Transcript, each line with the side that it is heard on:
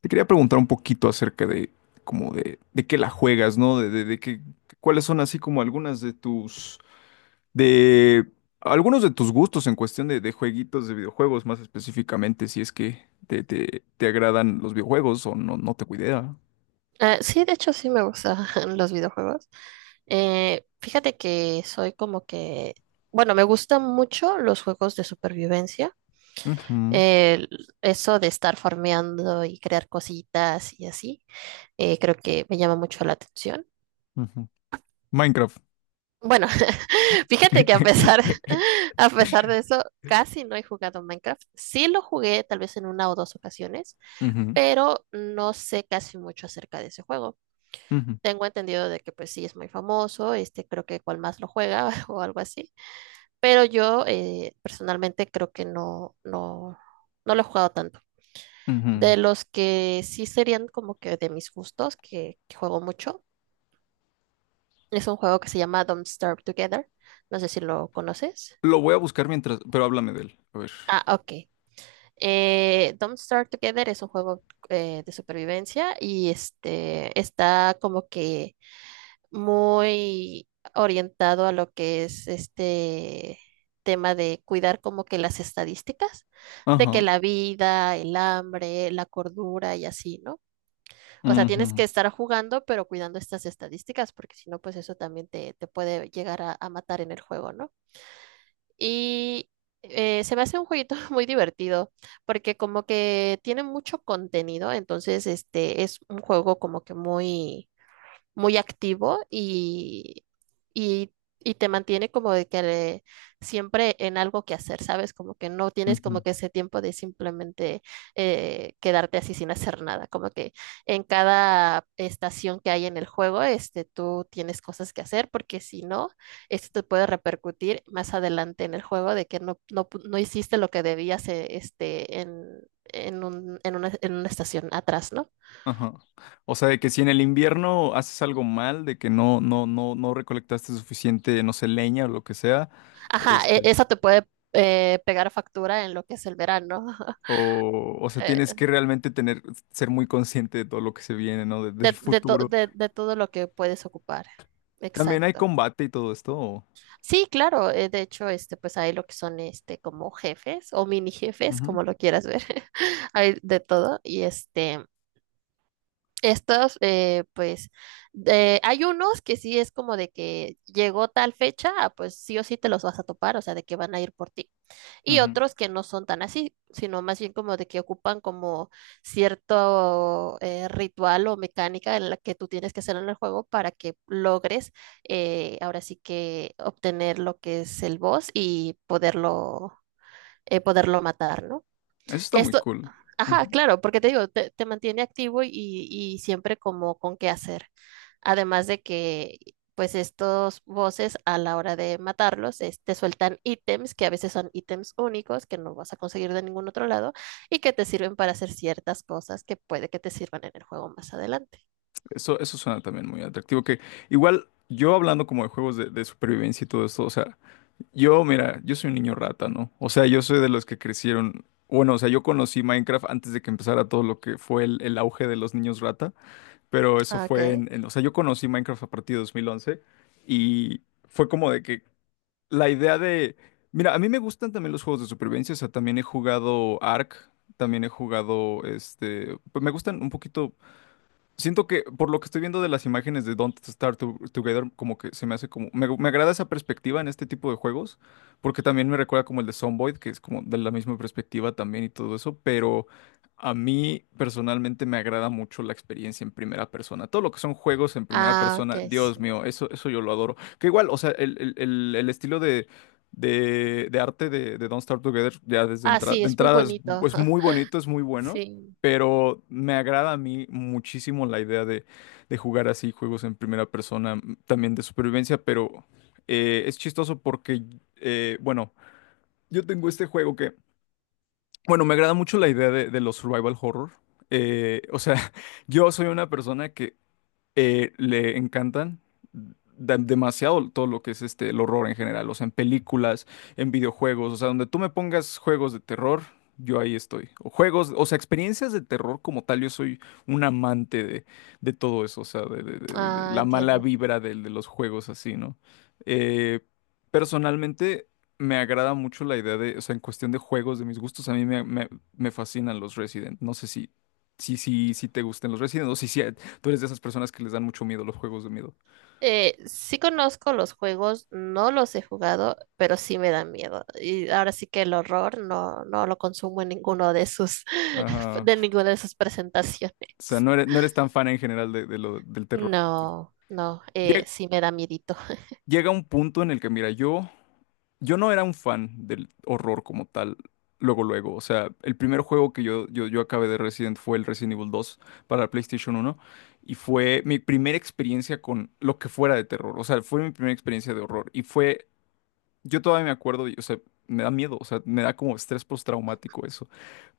left: Te quería preguntar un poquito acerca de como de qué la juegas, ¿no? Cuáles son así como algunas de de algunos de tus gustos en cuestión de jueguitos, de videojuegos más específicamente, si es que te agradan los videojuegos o no, no te cuidea.
right: Ah, sí, de hecho sí me gustan los videojuegos. Fíjate que soy como que, bueno, me gustan mucho los juegos de supervivencia.
left: Ujú,
right: El- Eso de estar farmeando y crear cositas y así, creo que me llama mucho la atención.
left: ujú. Minecraft.
right: Bueno, fíjate que a pesar, a pesar de eso, casi no he jugado Minecraft. Sí lo jugué tal vez en una o dos ocasiones,
left: Ujú,
right: pero no sé casi mucho acerca de ese juego.
left: ujú,
right: Tengo entendido de que pues sí es muy famoso, este creo que cual más lo juega o algo así, pero yo personalmente creo que no, no, no lo he jugado tanto.
left: ujú.
right: De los que sí serían como que de mis gustos, que juego mucho, es un juego que se llama Don't Starve Together, no sé si lo conoces.
left: Lo voy a buscar mientras, pero háblame de él. A ver.
right: Ah, ok. Don't Starve Together es un juego de supervivencia y este está como que muy orientado a lo que es este tema de cuidar como que las estadísticas, de que
left: Ajá.
right: la vida, el hambre, la cordura y así, ¿no? O sea, tienes que
left: Ujú,
right: estar jugando, pero cuidando estas estadísticas, porque si no, pues eso también te puede llegar a matar en el juego, ¿no? Y se me hace un jueguito muy divertido, porque como que tiene mucho contenido, entonces este es un juego como que muy muy activo y, y te mantiene como de que siempre en algo que hacer, ¿sabes? Como que no tienes como
left: ujú.
right: que ese tiempo de simplemente quedarte así sin hacer nada, como que en cada estación que hay en el juego, este, tú tienes cosas que hacer porque si no, esto te puede repercutir más adelante en el juego de que no, no, no hiciste lo que debías este, en una estación atrás, ¿no?
left: Ajá. O sea, de que si en el invierno haces algo mal, de que no recolectaste suficiente, no sé, leña o lo que sea,
right: Ajá,
left: este,
right: esa te puede pegar factura en lo que es el verano,
left: o sea, tienes
right: eh,
left: que realmente tener, ser muy consciente de todo lo que se viene, ¿no? Del
right: de, de, to-
left: futuro.
right: de- de- todo lo que puedes ocupar.
left: También hay
right: Exacto.
left: combate y todo esto.
right: Sí, claro, de hecho, este, pues hay lo que son este como jefes o mini jefes,
left: Ujú,
right: como lo quieras ver. Hay de todo. Y este, estos, eh, pues, hay unos que sí es como de que llegó tal fecha, ah, pues sí o sí te los vas a topar, o sea, de que van a ir por ti. Y
left: ujú.
right: otros que no son tan así, sino más bien como de que ocupan como cierto ritual o mecánica en la que tú tienes que hacer en el juego para que logres ahora sí que obtener lo que es el boss y poderlo matar, ¿no?
left: Eso está muy
right: Esto,
left: cool.
right: ajá,
left: Ujú.
right: claro, porque te digo, te mantiene activo y siempre como con qué hacer. Además de que, pues estos voces a la hora de matarlos, te sueltan ítems que a veces son ítems únicos que no vas a conseguir de ningún otro lado y que te sirven para hacer ciertas cosas que puede que te sirvan en el juego más adelante.
left: Eso suena también muy atractivo. Que igual, yo hablando como de juegos de supervivencia y todo esto, o sea, yo, mira, yo soy un niño rata, ¿no? O sea, yo soy de los que crecieron. Bueno, o sea, yo conocí Minecraft antes de que empezara todo lo que fue el auge de los niños rata, pero eso
right: Ah,
left: fue.
right: ok.
left: O sea, yo conocí Minecraft a partir de 2011 y fue como de que la idea de... Mira, a mí me gustan también los juegos de supervivencia, o sea, también he jugado Ark, también he jugado, pues me gustan un poquito. Siento que por lo que estoy viendo de las imágenes de Don't Starve Together, como que se me hace como... Me agrada esa perspectiva en este tipo de juegos, porque también me recuerda como el de Zomboid, que es como de la misma perspectiva también y todo eso, pero a mí personalmente me agrada mucho la experiencia en primera persona. Todo lo que son juegos en primera
right: Ah, ok,
left: persona, Dios
right: sí.
left: mío, eso yo lo adoro. Que igual, o sea, el estilo de... De arte de Don't Starve Together, ya desde
right: Ah,
left: entrada
right: sí,
left: de
right: es muy
left: entrada
right: bonito.
left: es muy bonito, es muy bueno,
right: Sí.
left: pero me agrada a mí muchísimo la idea de jugar así juegos en primera persona, también de supervivencia, pero es chistoso porque, bueno, yo tengo este juego que, bueno, me agrada mucho la idea de los survival horror. O sea, yo soy una persona que le encantan demasiado todo lo que es el horror en general, o sea, en películas, en videojuegos, o sea, donde tú me pongas juegos de terror, yo ahí estoy. O juegos, o sea, experiencias de terror como tal, yo soy un amante de todo eso, o sea, de
right: Ah,
left: la mala
right: entiendo.
left: vibra los juegos así, ¿no? Eh, personalmente me agrada mucho la idea de, o sea, en cuestión de juegos, de mis gustos, a mí me fascinan los Resident. No sé si te gusten los Resident o si, si, tú eres de esas personas que les dan mucho miedo los juegos de miedo.
right: Sí conozco los juegos, no los he jugado, pero sí me dan miedo. Y ahora sí que el horror no lo consumo en ninguno de sus,
left: Ajá.
right: de ninguna de sus presentaciones.
left: O sea, no eres tan fan en general del terror.
right: No, no,
left: Llega,
right: sí me da miedito.
left: llega un punto en el que, mira, yo no era un fan del horror como tal, luego, luego. O sea, el primer juego que yo acabé de Resident fue el Resident Evil 2 para la PlayStation 1 y fue mi primera experiencia con lo que fuera de terror. O sea, fue mi primera experiencia de horror y fue, yo todavía me acuerdo, y, o sea, me da miedo, o sea, me da como estrés postraumático eso.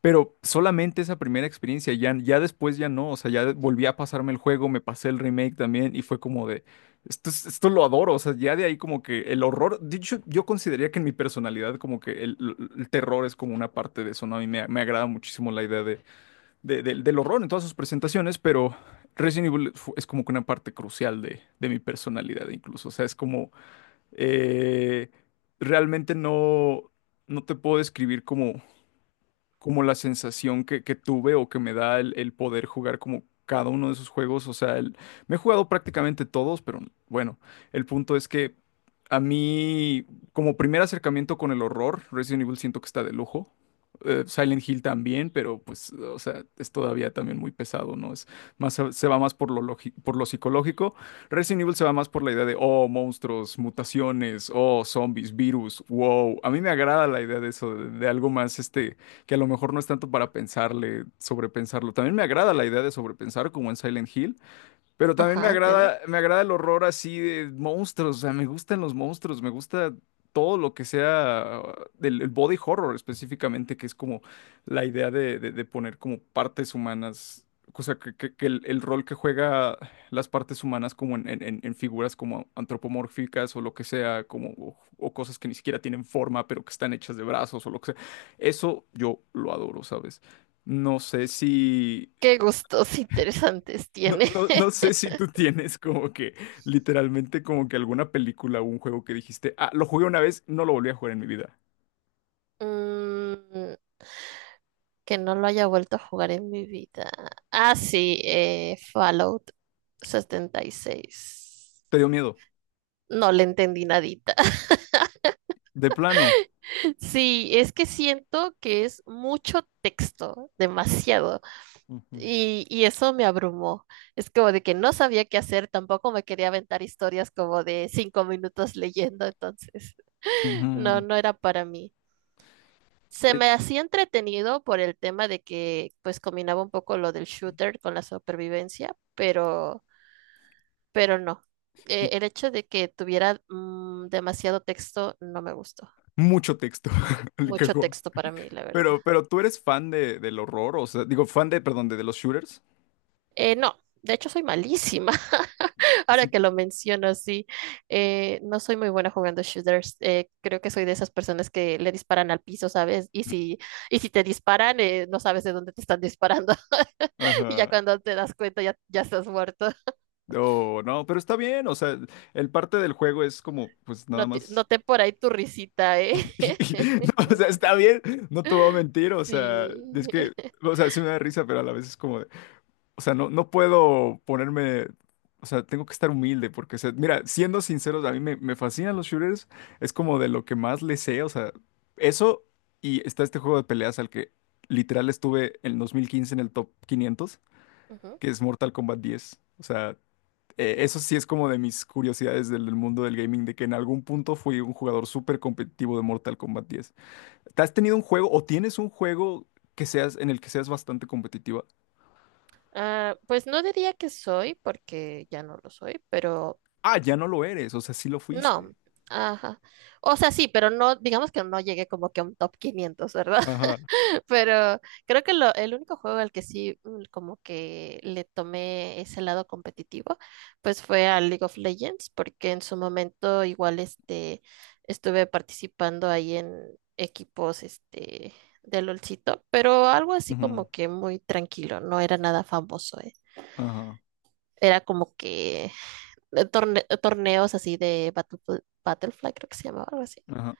left: Pero solamente esa primera experiencia, ya, ya después ya no, o sea, ya volví a pasarme el juego, me pasé el remake también y fue como de, esto lo adoro, o sea, ya de ahí como que el horror, de hecho, yo consideraría que en mi personalidad como que el terror es como una parte de eso, ¿no? A mí me agrada muchísimo la idea de, del horror en todas sus presentaciones, pero Resident Evil es como que una parte crucial de mi personalidad incluso, o sea, es como, eh, realmente no te puedo describir como como la sensación que tuve o que me da el poder jugar como cada uno de esos juegos. O sea, me he jugado prácticamente todos, pero bueno, el punto es que a mí, como primer acercamiento con el horror, Resident Evil siento que está de lujo. Silent Hill también, pero pues, o sea, es todavía también muy pesado, ¿no? Es más, se va más por por lo psicológico. Resident Evil se va más por la idea de, oh, monstruos, mutaciones, oh, zombies, virus, wow. A mí me agrada la idea de eso, de algo más, que a lo mejor no es tanto para pensarle, sobrepensarlo. También me agrada la idea de sobrepensar, como en Silent Hill, pero también me
right: Ajá, entiendo.
left: agrada, me agrada el horror así de monstruos, o sea, me gustan los monstruos, me gusta todo lo que sea del el body horror específicamente, que es como la idea de, de poner como partes humanas, o sea, que el rol que juega las partes humanas como en figuras como antropomórficas o lo que sea, como, o cosas que ni siquiera tienen forma, pero que están hechas de brazos o lo que sea. Eso yo lo adoro, ¿sabes? No sé si...
right: Qué gustos interesantes
left: No,
right: tiene.
left: no, no sé si tú tienes como que literalmente como que alguna película o un juego que dijiste, ah, lo jugué una vez, no lo volví a jugar en mi vida.
right: Mm, que no lo haya vuelto a jugar en mi vida. Ah, sí, Fallout 76.
left: ¿Te dio miedo?
right: No le entendí nadita.
left: De plano.
right: Sí, es que siento que es mucho texto, demasiado,
left: Ujú.
right: y eso me abrumó. Es como de que no sabía qué hacer, tampoco me quería aventar historias como de 5 minutos leyendo, entonces no,
left: Ujú.
right: no era para mí. Se
left: Eh,
right: me hacía entretenido por el tema de que pues combinaba un poco lo del shooter con la supervivencia, pero no.
left: Y
right: El hecho de que tuviera demasiado texto no me gustó.
left: mucho texto le
right: Mucho
left: cajón.
right: texto para mí, la verdad.
left: Pero, tú eres fan de, del horror, o sea, digo, fan de, perdón, de los shooters.
right: No, de hecho soy malísima.
left: Y
right: Ahora
left: sí.
right: que lo menciono así, no soy muy buena jugando shooters. Creo que soy de esas personas que le disparan al piso, ¿sabes? Y si te disparan, no sabes de dónde te están disparando. Y ya
left: Ajá.
right: cuando te das cuenta, ya estás muerto.
left: No, no, pero está bien, o sea, el parte del juego es como, pues nada
right: No te-
left: más.
right: Noté por ahí tu risita, ¿eh?
left: No, o sea, está bien, no te voy a mentir, o sea,
right: Sí.
left: es que, o sea, sí me da risa, pero a la vez es como, de, o sea, no puedo ponerme, o sea, tengo que estar humilde, porque, o sea, mira, siendo sinceros, a mí me fascinan los shooters, es como de lo que más le sé, o sea, eso, y está este juego de peleas al que literal estuve en 2015 en el top 500,
right: Ujú.
left: que es Mortal Kombat 10, o sea, eso sí es como de mis curiosidades del mundo del gaming, de que en algún punto fui un jugador súper competitivo de Mortal Kombat 10. ¿Has tenido un juego o tienes un juego que seas en el que seas bastante competitiva?
right: Ah, pues no diría que soy, porque ya no lo soy, pero
left: Ah, ya no lo eres, o sea, sí lo fuiste.
right: no. Ajá. O sea, sí, pero no, digamos que no llegué como que a un top 500, ¿verdad?
left: Ajá.
right: Pero creo que el único juego al que sí como que le tomé ese lado competitivo, pues fue al League of Legends, porque en su momento igual este estuve participando ahí en equipos este de LOLcito, pero algo así
left: Ujú.
right: como que muy tranquilo, no era nada famoso, eh.
left: Ajá.
right: Era como que torneos así de Battlefly, creo que se llamaba algo así.
left: Ajá.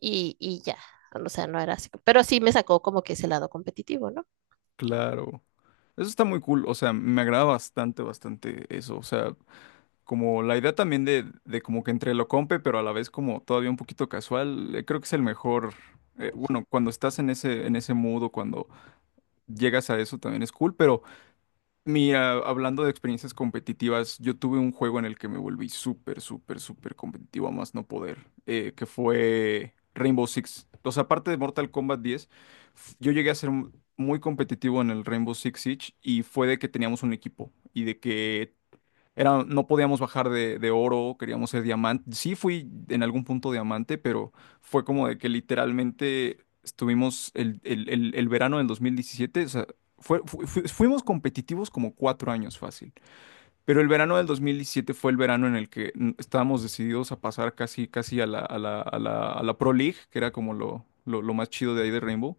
right: Y ya, o sea, no era así. Pero sí me sacó como que ese lado competitivo, ¿no?
left: Claro. Eso está muy cool, o sea, me agrada bastante, bastante eso, o sea, como la idea también de como que entre lo compe, pero a la vez como todavía un poquito casual, creo que es el mejor, bueno, cuando estás en ese mood o cuando llegas a eso también es cool, pero mira, hablando de experiencias competitivas, yo tuve un juego en el que me volví súper, súper, súper competitivo a más no poder, que fue Rainbow Six. O sea, aparte de Mortal Kombat 10, yo llegué a ser muy competitivo en el Rainbow Six Siege y fue de que teníamos un equipo y de que era, no podíamos bajar de oro, queríamos ser diamante. Sí fui en algún punto diamante, pero fue como de que literalmente estuvimos el verano del 2017, o sea, fuimos competitivos como 4 años fácil. Pero el verano del 2017 fue el verano en el que estábamos decididos a pasar casi, casi a la Pro League, que era como lo más chido de ahí de Rainbow.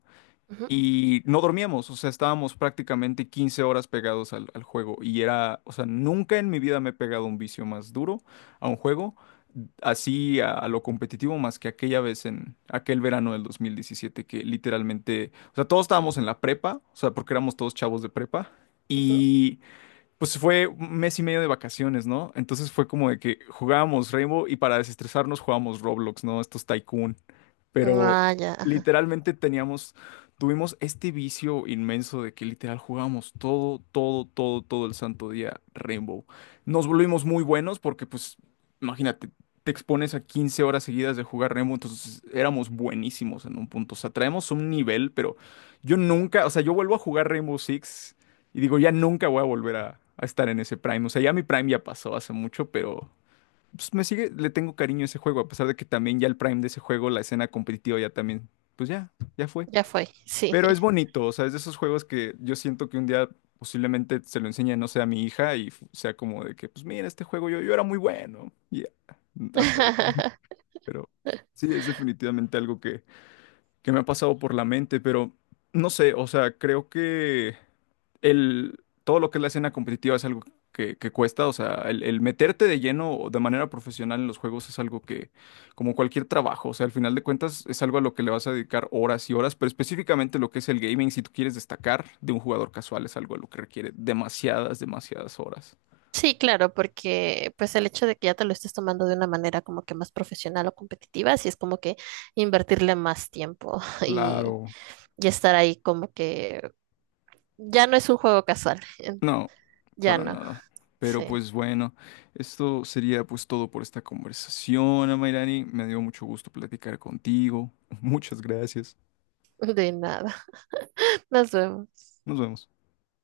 right: Ujú,
left: Y no dormíamos, o sea, estábamos prácticamente 15 horas pegados al juego. Y era, o sea, nunca en mi vida me he pegado un vicio más duro a un juego, así a lo competitivo, más que aquella vez en aquel verano del 2017, que literalmente, o sea, todos estábamos en la prepa, o sea, porque éramos todos chavos de prepa.
right: ujú.
left: Y pues fue un mes y medio de vacaciones, ¿no? Entonces fue como de que jugábamos Rainbow y para desestresarnos jugábamos Roblox, ¿no? Estos Tycoon. Pero
right: Ah, ya, ajá,
left: literalmente teníamos, tuvimos este vicio inmenso de que literal jugábamos todo, todo, todo, todo el santo día Rainbow. Nos volvimos muy buenos porque, pues, imagínate, te expones a 15 horas seguidas de jugar Rainbow, entonces éramos buenísimos en un punto. O sea, traemos un nivel, pero yo nunca, o sea, yo vuelvo a jugar Rainbow Six. Y digo, ya nunca voy a volver a estar en ese Prime. O sea, ya mi Prime ya pasó hace mucho, pero pues me sigue, le tengo cariño a ese juego, a pesar de que también ya el Prime de ese juego, la escena competitiva ya también, pues ya, ya fue.
right: ya fue, sí.
left: Pero es bonito, o sea, es de esos juegos que yo siento que un día posiblemente se lo enseñe, no sé, a mi hija y sea como de que, pues mira, este juego yo era muy bueno. Y ya, hasta ahí. Pero sí, es definitivamente algo que me ha pasado por la mente, pero no sé, o sea, creo que todo lo que es la escena competitiva es algo que cuesta, o sea, el meterte de lleno de manera profesional en los juegos es algo que, como cualquier trabajo, o sea, al final de cuentas es algo a lo que le vas a dedicar horas y horas, pero específicamente lo que es el gaming, si tú quieres destacar de un jugador casual, es algo a lo que requiere demasiadas, demasiadas horas.
right: Sí, claro, porque pues el hecho de que ya te lo estés tomando de una manera como que más profesional o competitiva, sí es como que invertirle más tiempo y,
left: Claro.
right: y estar ahí como que ya no es un juego casual,
left: No,
right: ya
left: para
right: no,
left: nada. Pero
right: sí,
left: pues bueno, esto sería pues todo por esta conversación, Amairani. Me dio mucho gusto platicar contigo. Muchas gracias.
right: de nada. Nos vemos.
left: Nos vemos.